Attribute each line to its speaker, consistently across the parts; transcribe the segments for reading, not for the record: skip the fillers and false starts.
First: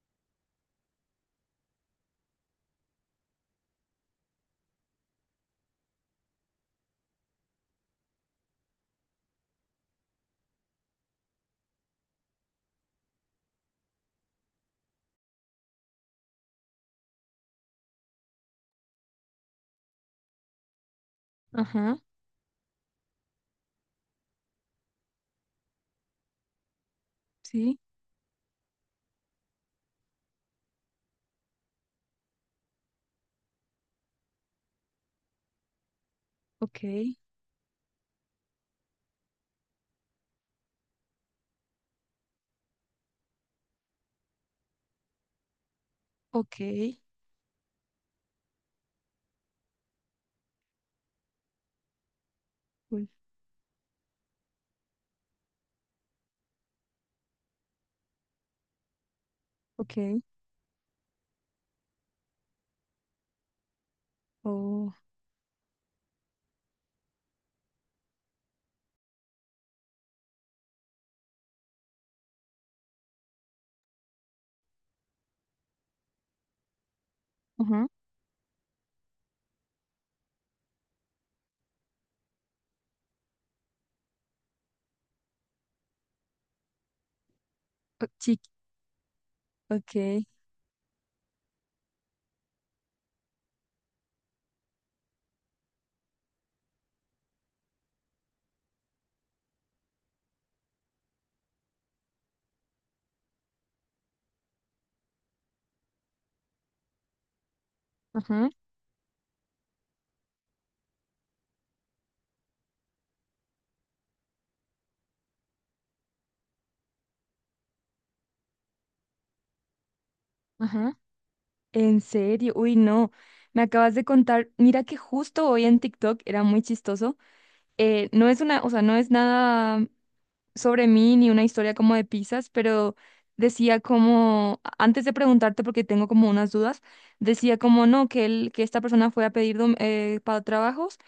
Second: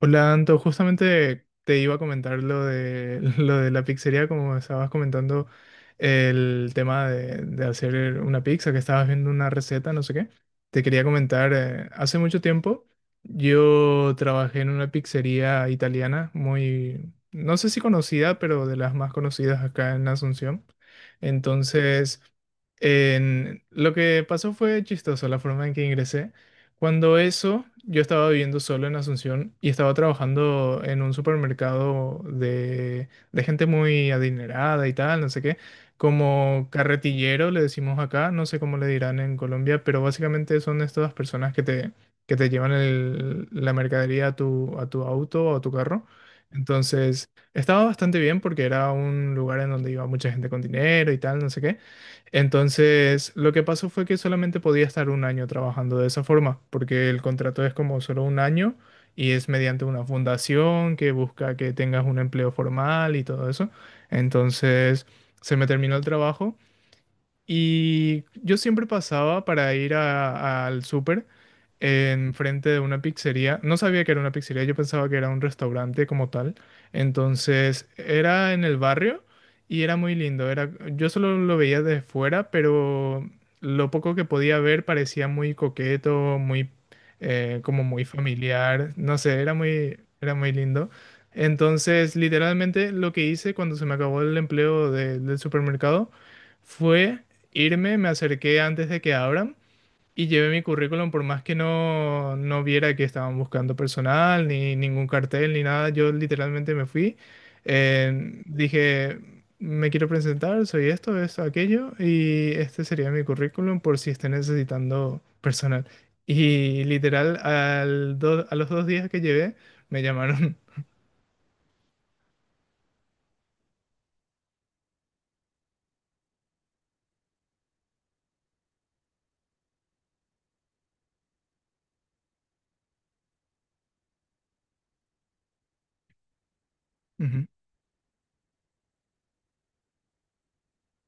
Speaker 1: Hola, Anto, justamente te iba a comentar lo de, lo de la pizzería, como estabas comentando el tema de hacer una pizza, que estabas viendo una receta, no sé qué. Te quería comentar, hace mucho tiempo yo trabajé en una pizzería italiana muy, no sé si conocida, pero de las más conocidas acá en Asunción.
Speaker 2: Ajá,
Speaker 1: Entonces, lo que pasó fue chistoso la forma en que ingresé. Cuando eso,
Speaker 2: sí,
Speaker 1: yo estaba viviendo solo en Asunción y estaba trabajando en un supermercado de gente muy adinerada y tal, no sé qué, como
Speaker 2: ok,
Speaker 1: carretillero le decimos acá, no sé cómo le dirán en Colombia, pero básicamente son estas personas que te llevan la mercadería a tu auto o a tu carro.
Speaker 2: ok,
Speaker 1: Entonces, estaba bastante bien porque era un lugar en donde iba mucha gente con dinero y tal, no sé qué.
Speaker 2: cool,
Speaker 1: Entonces, lo que pasó fue que solamente podía estar un año trabajando de esa forma, porque el contrato es como solo un año y es mediante una
Speaker 2: ok,
Speaker 1: fundación que busca que tengas un empleo formal y todo eso.
Speaker 2: oh,
Speaker 1: Entonces, se me terminó el trabajo y yo siempre pasaba para ir al súper enfrente de una pizzería. No sabía que era una pizzería, yo pensaba que era un restaurante como tal.
Speaker 2: ajá,
Speaker 1: Entonces era en el barrio y era muy lindo. Era, yo solo lo veía de fuera, pero lo poco que podía ver parecía muy coqueto, muy como muy
Speaker 2: oh, chiqui,
Speaker 1: familiar. No sé,
Speaker 2: ok,
Speaker 1: era muy lindo. Entonces, literalmente lo que hice cuando se me acabó el empleo del supermercado fue irme, me acerqué antes de que abran y llevé mi currículum, por más que no viera que estaban buscando personal, ni ningún cartel, ni nada, yo literalmente me fui.
Speaker 2: ajá,
Speaker 1: Dije, me quiero presentar, soy esto, esto, aquello, y este sería mi currículum por si esté necesitando personal. Y literal, a los dos días que llevé, me llamaron.
Speaker 2: ajá, en serio, uy, no, me acabas de contar, mira que justo hoy en TikTok era muy chistoso. No es una, o sea, no es nada sobre mí ni una historia como de pizzas, pero decía como, antes de preguntarte porque tengo como unas dudas,
Speaker 1: Ujú,
Speaker 2: decía como no, que él, que esta persona fue a pedir para trabajos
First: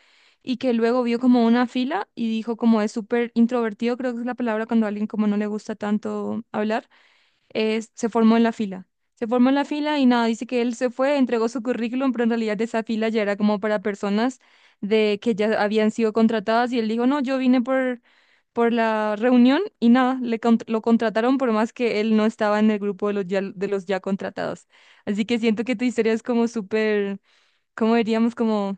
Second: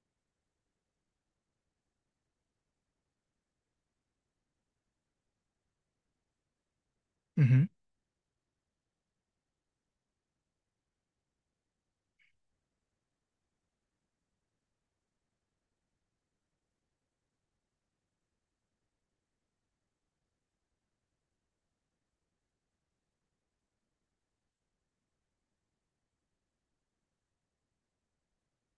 Speaker 2: y que luego vio como una fila y dijo como es súper introvertido, creo que es la palabra cuando a alguien como no le gusta tanto hablar,
Speaker 1: ujú.
Speaker 2: se formó en la fila. Se formó en la fila y nada, dice que él se fue, entregó su currículum, pero en realidad esa fila ya era como para personas de que ya habían sido contratadas y él dijo, no, yo vine por la reunión y nada, lo contrataron por más que él no estaba en el grupo de los ya contratados. Así que siento que tu historia es como súper, cómo diríamos, como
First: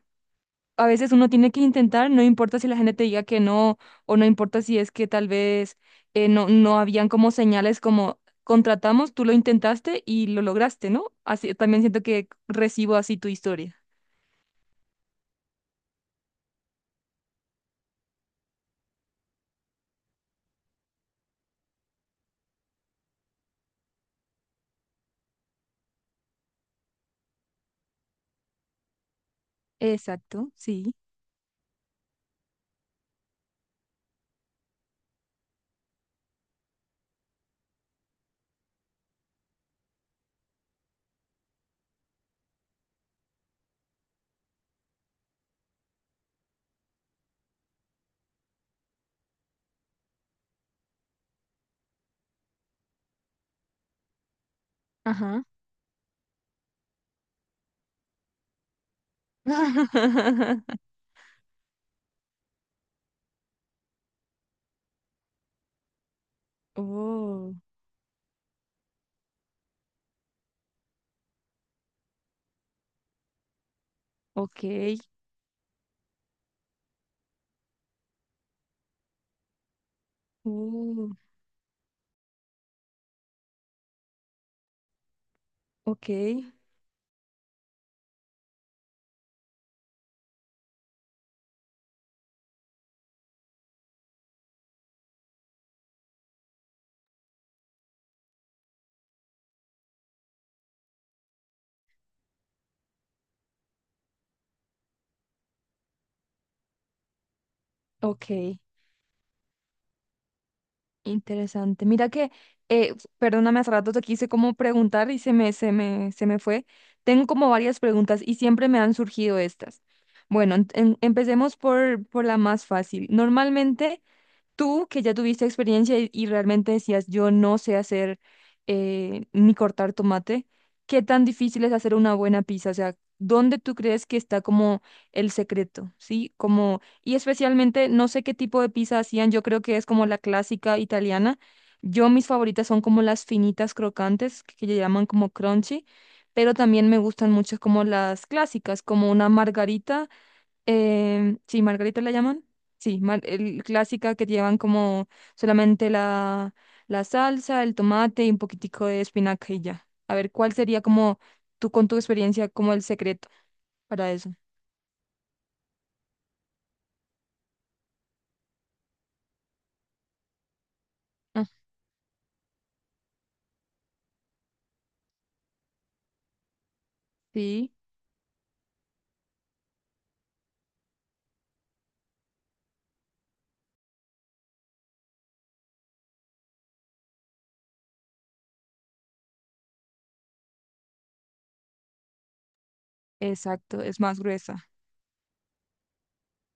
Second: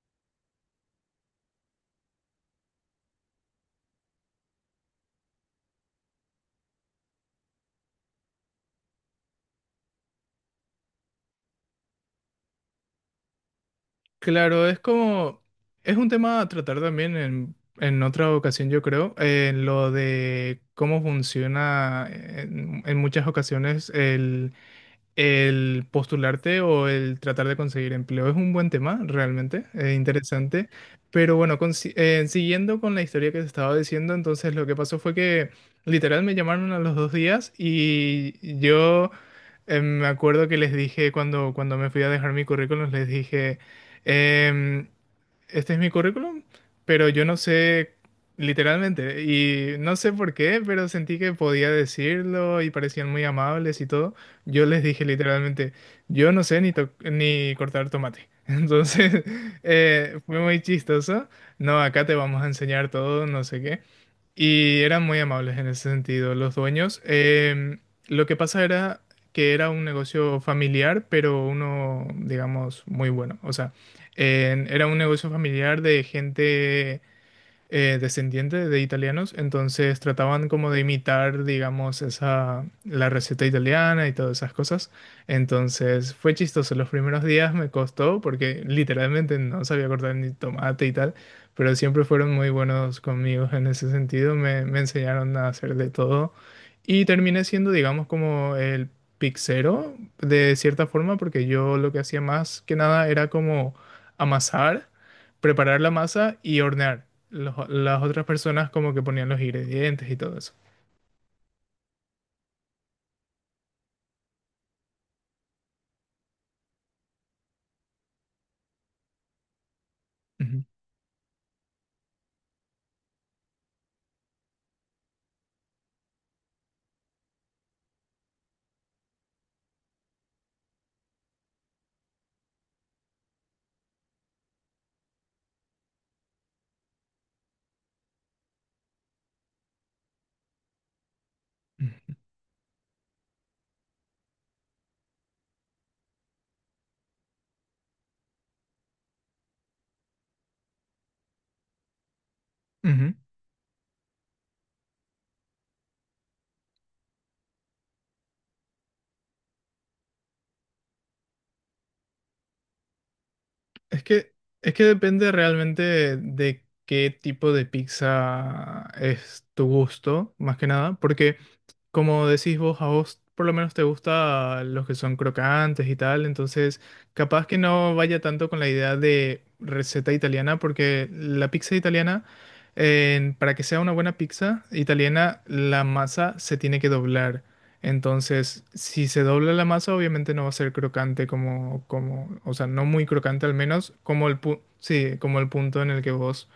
Speaker 2: a veces uno tiene que intentar, no importa si la gente te diga que no, o no importa si es que tal vez no, no habían como señales como contratamos, tú lo intentaste y lo lograste, ¿no? Así también siento que recibo así tu historia.
Speaker 1: Claro, es un tema a tratar también en otra ocasión, yo creo, en lo de cómo funciona en muchas ocasiones el postularte o el tratar de conseguir empleo es un buen tema, realmente, es
Speaker 2: Exacto,
Speaker 1: interesante.
Speaker 2: sí.
Speaker 1: Pero bueno, siguiendo con la historia que te estaba diciendo, entonces lo que pasó fue que literal me llamaron a los dos días y yo me acuerdo que les dije cuando me fui a dejar mi currículum, les dije, em, este es mi currículum, pero yo no sé literalmente y no sé por qué, pero sentí que podía decirlo y parecían muy amables y todo. Yo les dije
Speaker 2: Ajá.
Speaker 1: literalmente, yo no sé ni, ni cortar tomate. Entonces, fue muy chistoso. No, acá te vamos a enseñar todo, no sé qué. Y eran muy amables en ese sentido los dueños.
Speaker 2: Oh,
Speaker 1: Lo que pasa era que era un negocio familiar, pero uno, digamos, muy bueno. O sea,
Speaker 2: ok.
Speaker 1: era un negocio familiar de gente descendiente de italianos, entonces trataban como de
Speaker 2: Uh.
Speaker 1: imitar, digamos, esa, la receta italiana y todas esas cosas.
Speaker 2: Ok,
Speaker 1: Entonces fue chistoso, los primeros días me costó porque literalmente no sabía cortar ni tomate y tal, pero siempre fueron muy buenos conmigo en ese sentido, me enseñaron a hacer de todo y terminé siendo, digamos, como el pixero de cierta forma porque yo lo que hacía más que nada era como amasar preparar la masa y hornear. Las otras
Speaker 2: ok,
Speaker 1: personas como que ponían los ingredientes y todo eso.
Speaker 2: interesante. Mira que, perdóname, hace rato te quise como preguntar y se me fue. Tengo como varias preguntas y siempre me han surgido estas. Bueno,
Speaker 1: Ujú,
Speaker 2: empecemos por la más fácil. Normalmente, tú que ya tuviste experiencia y realmente decías, yo no sé hacer ni cortar tomate, ¿qué tan difícil es hacer una buena pizza? O sea, ¿dónde tú crees que está como el secreto? ¿Sí? Como, y especialmente, no sé qué tipo de pizza hacían, yo creo que es como la clásica italiana. Yo mis favoritas son como las finitas crocantes, que le llaman como crunchy, pero también me gustan mucho como las clásicas, como una margarita. Sí, Margarita la llaman.
Speaker 1: ujú,
Speaker 2: Sí,
Speaker 1: ujú.
Speaker 2: clásica que llevan como solamente la salsa, el tomate y un poquitico de espinaca y ya. A ver, ¿cuál sería como tú con tu experiencia como el secreto
Speaker 1: Es
Speaker 2: para eso?
Speaker 1: que, es que depende realmente de qué tipo de pizza es tu gusto, más que nada, porque
Speaker 2: Ah,
Speaker 1: como decís vos, a vos por lo menos te gusta los que son crocantes y tal, entonces capaz que
Speaker 2: sí,
Speaker 1: no vaya tanto con la idea de receta italiana, porque la pizza italiana, para que sea una buena pizza italiana, la masa se tiene que doblar. Entonces, si se dobla la masa, obviamente no va a ser crocante o sea, no muy crocante al
Speaker 2: exacto,
Speaker 1: menos,
Speaker 2: es más
Speaker 1: como
Speaker 2: gruesa.
Speaker 1: sí, como el punto en el que vos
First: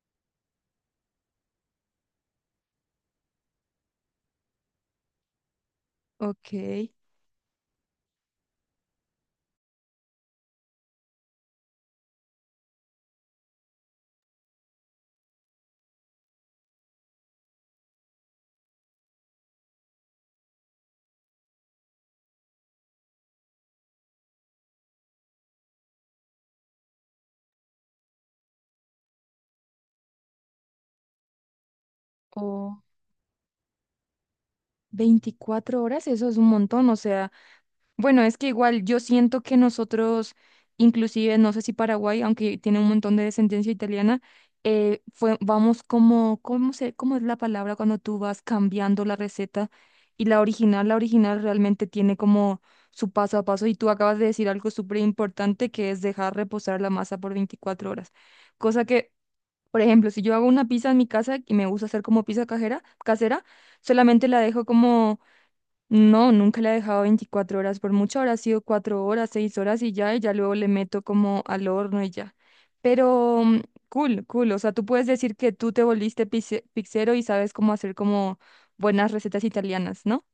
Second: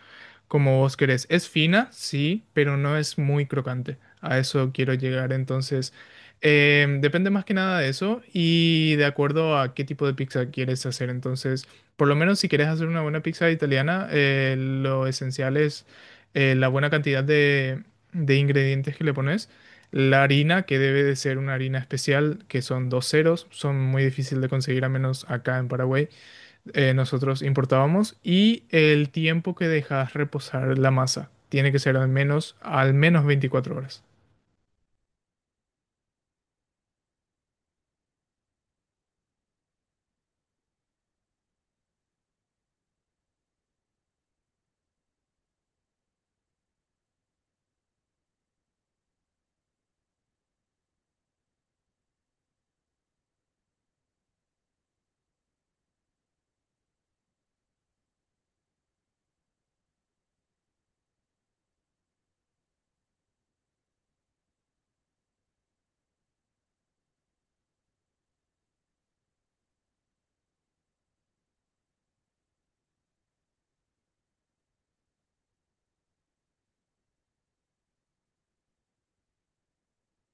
Speaker 1: como vos querés. Es fina, sí, pero no es muy crocante. A eso quiero llegar. Entonces,
Speaker 2: Ok.
Speaker 1: depende más que nada de eso y de acuerdo a qué tipo de pizza quieres hacer. Entonces, por lo menos si quieres hacer una buena pizza italiana, lo esencial es la buena cantidad de ingredientes que le pones. La harina, que debe de ser una harina especial, que son dos ceros, son muy difícil de conseguir, a menos acá en Paraguay nosotros importábamos y el tiempo que dejas reposar la masa tiene que ser
Speaker 2: O
Speaker 1: al menos 24 horas.
Speaker 2: 24 horas, eso es un montón, o sea. Bueno, es que igual yo siento que nosotros, inclusive, no sé si Paraguay, aunque tiene un montón de descendencia italiana, fue, vamos como, ¿cómo es la palabra cuando tú vas cambiando la receta? Y la original realmente tiene como su paso a paso y tú acabas de decir algo súper importante que es dejar reposar la masa por 24 horas. Cosa que, por ejemplo, si yo hago una pizza en mi casa y me gusta hacer como pizza cajera, casera, solamente la dejo como... No, nunca la he dejado 24 horas, por mucho habrá sido 4 horas, 6 horas y ya luego le meto como al horno y ya. Pero cool, cool, o sea, tú puedes decir que tú te volviste pizzero y sabes cómo hacer como buenas recetas italianas, ¿no?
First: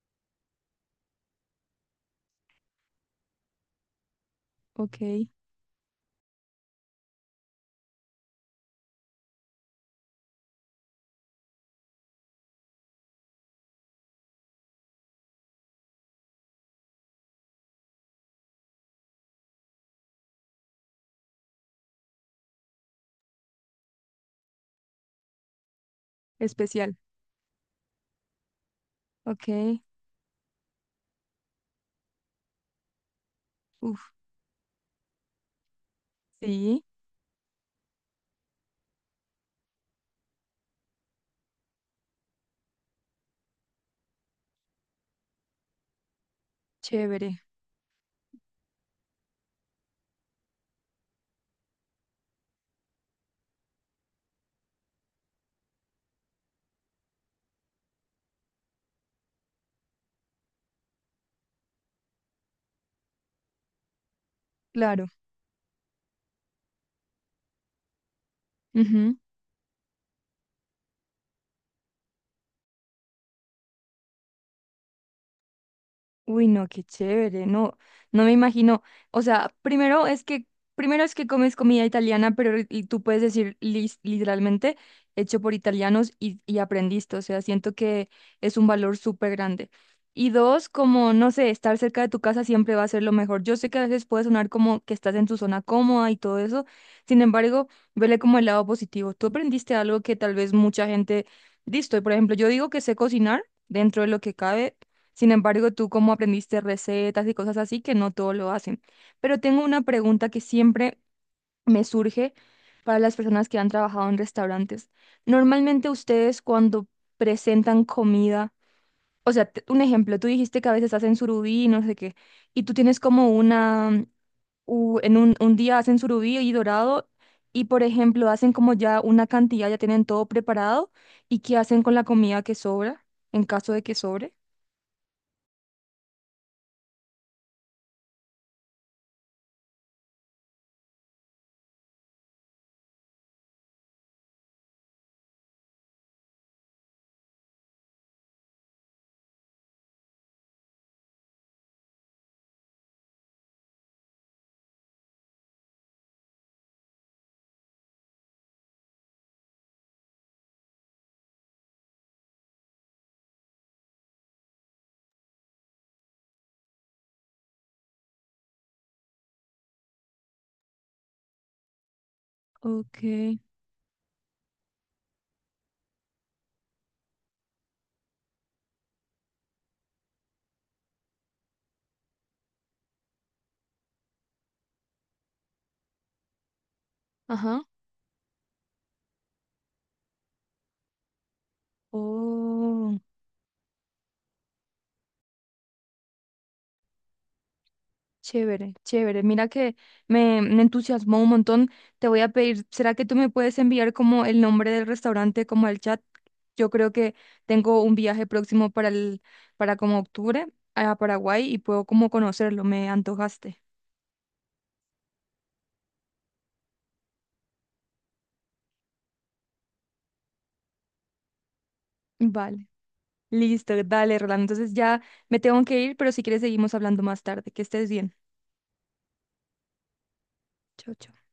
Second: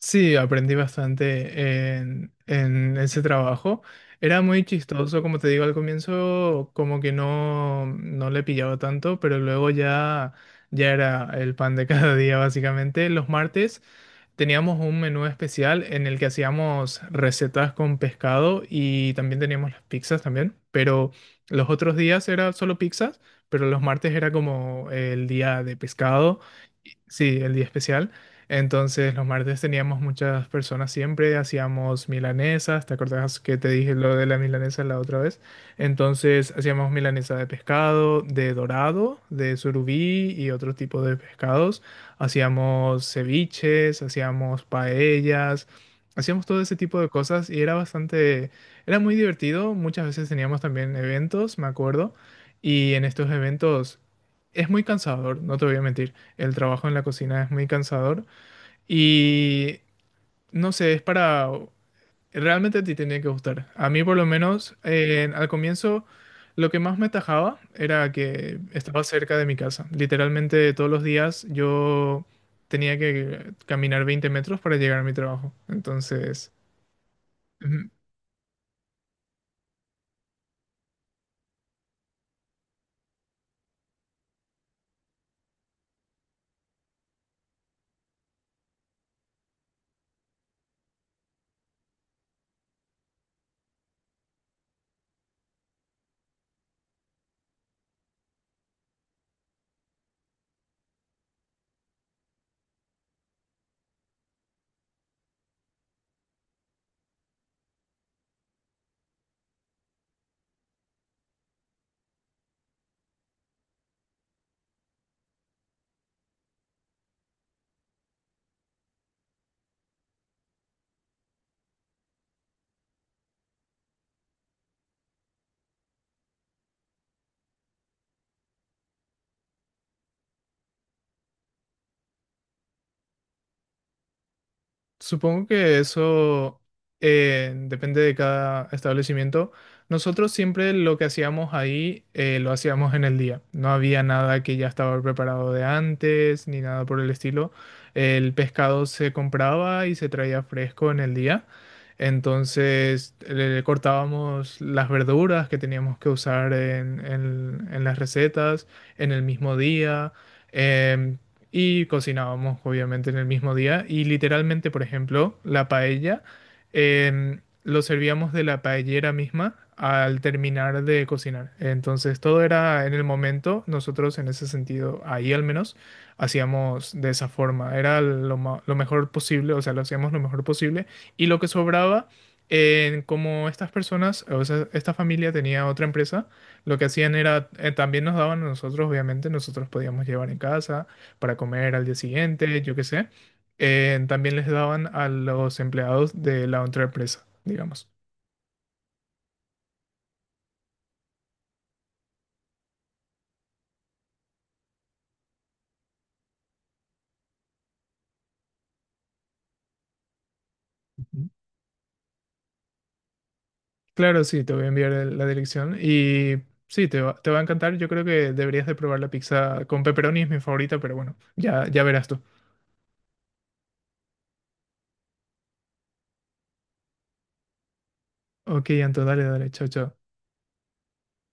Speaker 1: Sí, aprendí bastante en ese trabajo. Era muy
Speaker 2: Ok,
Speaker 1: chistoso, como te digo, al comienzo como que no le pillaba tanto, pero luego ya, ya era el pan de cada día, básicamente. Los martes teníamos un menú especial en el que hacíamos recetas con pescado y también teníamos las pizzas también, pero los otros días era solo pizzas, pero los martes era como el día de pescado,
Speaker 2: especial.
Speaker 1: sí, el día especial. Entonces los
Speaker 2: Ok,
Speaker 1: martes teníamos muchas personas siempre, hacíamos milanesas, ¿te acordás que te dije
Speaker 2: uff,
Speaker 1: lo de la milanesa la otra vez? Entonces
Speaker 2: sí,
Speaker 1: hacíamos milanesa de pescado, de dorado, de surubí y otro tipo de pescados. Hacíamos ceviches, hacíamos paellas, hacíamos todo ese tipo de
Speaker 2: chévere,
Speaker 1: cosas y era bastante, era muy divertido. Muchas veces teníamos también eventos, me acuerdo, y en estos eventos es muy cansador, no te voy a mentir. El trabajo en la cocina es muy cansador y no sé, es para... Realmente a ti tenía que gustar. A mí por lo menos
Speaker 2: claro.
Speaker 1: al comienzo... Lo que más me tajaba era que estaba cerca de mi casa. Literalmente todos los días yo tenía que caminar 20 metros para llegar a mi trabajo.
Speaker 2: Uy,
Speaker 1: Entonces,
Speaker 2: no, qué chévere, no,
Speaker 1: mm,
Speaker 2: no me imagino. O sea, primero es que comes comida italiana, pero y tú puedes decir literalmente hecho por italianos y aprendiste. O sea, siento que es un valor súper grande. Y dos, como, no sé, estar cerca de tu casa siempre va a ser lo mejor. Yo sé que a veces puede sonar como que estás en tu zona cómoda y todo eso. Sin embargo, vele como el lado positivo. Tú aprendiste algo que tal vez mucha gente, listo, y por ejemplo, yo digo que sé cocinar dentro de lo que cabe, sin embargo, tú como aprendiste recetas y cosas así, que no todo lo hacen. Pero tengo una pregunta que siempre me surge para las personas que han trabajado en restaurantes. Normalmente ustedes cuando presentan comida, o sea, un ejemplo, tú dijiste que a veces hacen surubí y no sé qué, y tú tienes como una, en un día hacen surubí y dorado, y por ejemplo hacen como ya una cantidad, ya tienen todo preparado, ¿y qué hacen con la comida que sobra, en caso de que sobre?
Speaker 1: supongo que eso depende de cada establecimiento. Nosotros siempre lo que hacíamos ahí lo hacíamos en el día. No había nada que ya estaba preparado de antes ni nada por el estilo. El pescado se compraba y se traía fresco en el día. Entonces le cortábamos las verduras que teníamos que usar en las recetas en el mismo día. Em, y cocinábamos obviamente en el mismo día y literalmente, por ejemplo, la paella lo servíamos de la paellera misma al terminar de cocinar. Entonces todo era en
Speaker 2: Ok,
Speaker 1: el momento, nosotros en ese sentido, ahí al menos, hacíamos de esa forma, era lo mejor posible, o sea, lo hacíamos lo mejor posible y lo que sobraba... Como estas personas, o sea, esta familia tenía otra empresa, lo que hacían era,
Speaker 2: ajá.
Speaker 1: también nos daban a nosotros, obviamente, nosotros podíamos llevar en casa, para comer al día siguiente, yo qué
Speaker 2: Oh,
Speaker 1: sé. También les daban a los empleados de la otra empresa, digamos.
Speaker 2: chévere, chévere. Mira que me entusiasmó un montón. Te voy a pedir, ¿será que tú me puedes enviar como el nombre del restaurante, como el chat? Yo creo que tengo un viaje próximo para como octubre a
Speaker 1: Ujú.
Speaker 2: Paraguay y puedo como conocerlo. Me antojaste.
Speaker 1: Claro, sí, te voy a enviar la dirección y sí, te va a encantar. Yo creo que deberías de probar la pizza con pepperoni, es mi favorita, pero bueno, ya, ya verás tú.
Speaker 2: Vale, listo, dale, Rolando. Entonces ya me tengo que ir, pero si quieres seguimos hablando más tarde. Que estés bien.
Speaker 1: Ok, Anto, dale, dale, chao, chao.
Speaker 2: Chao, chao.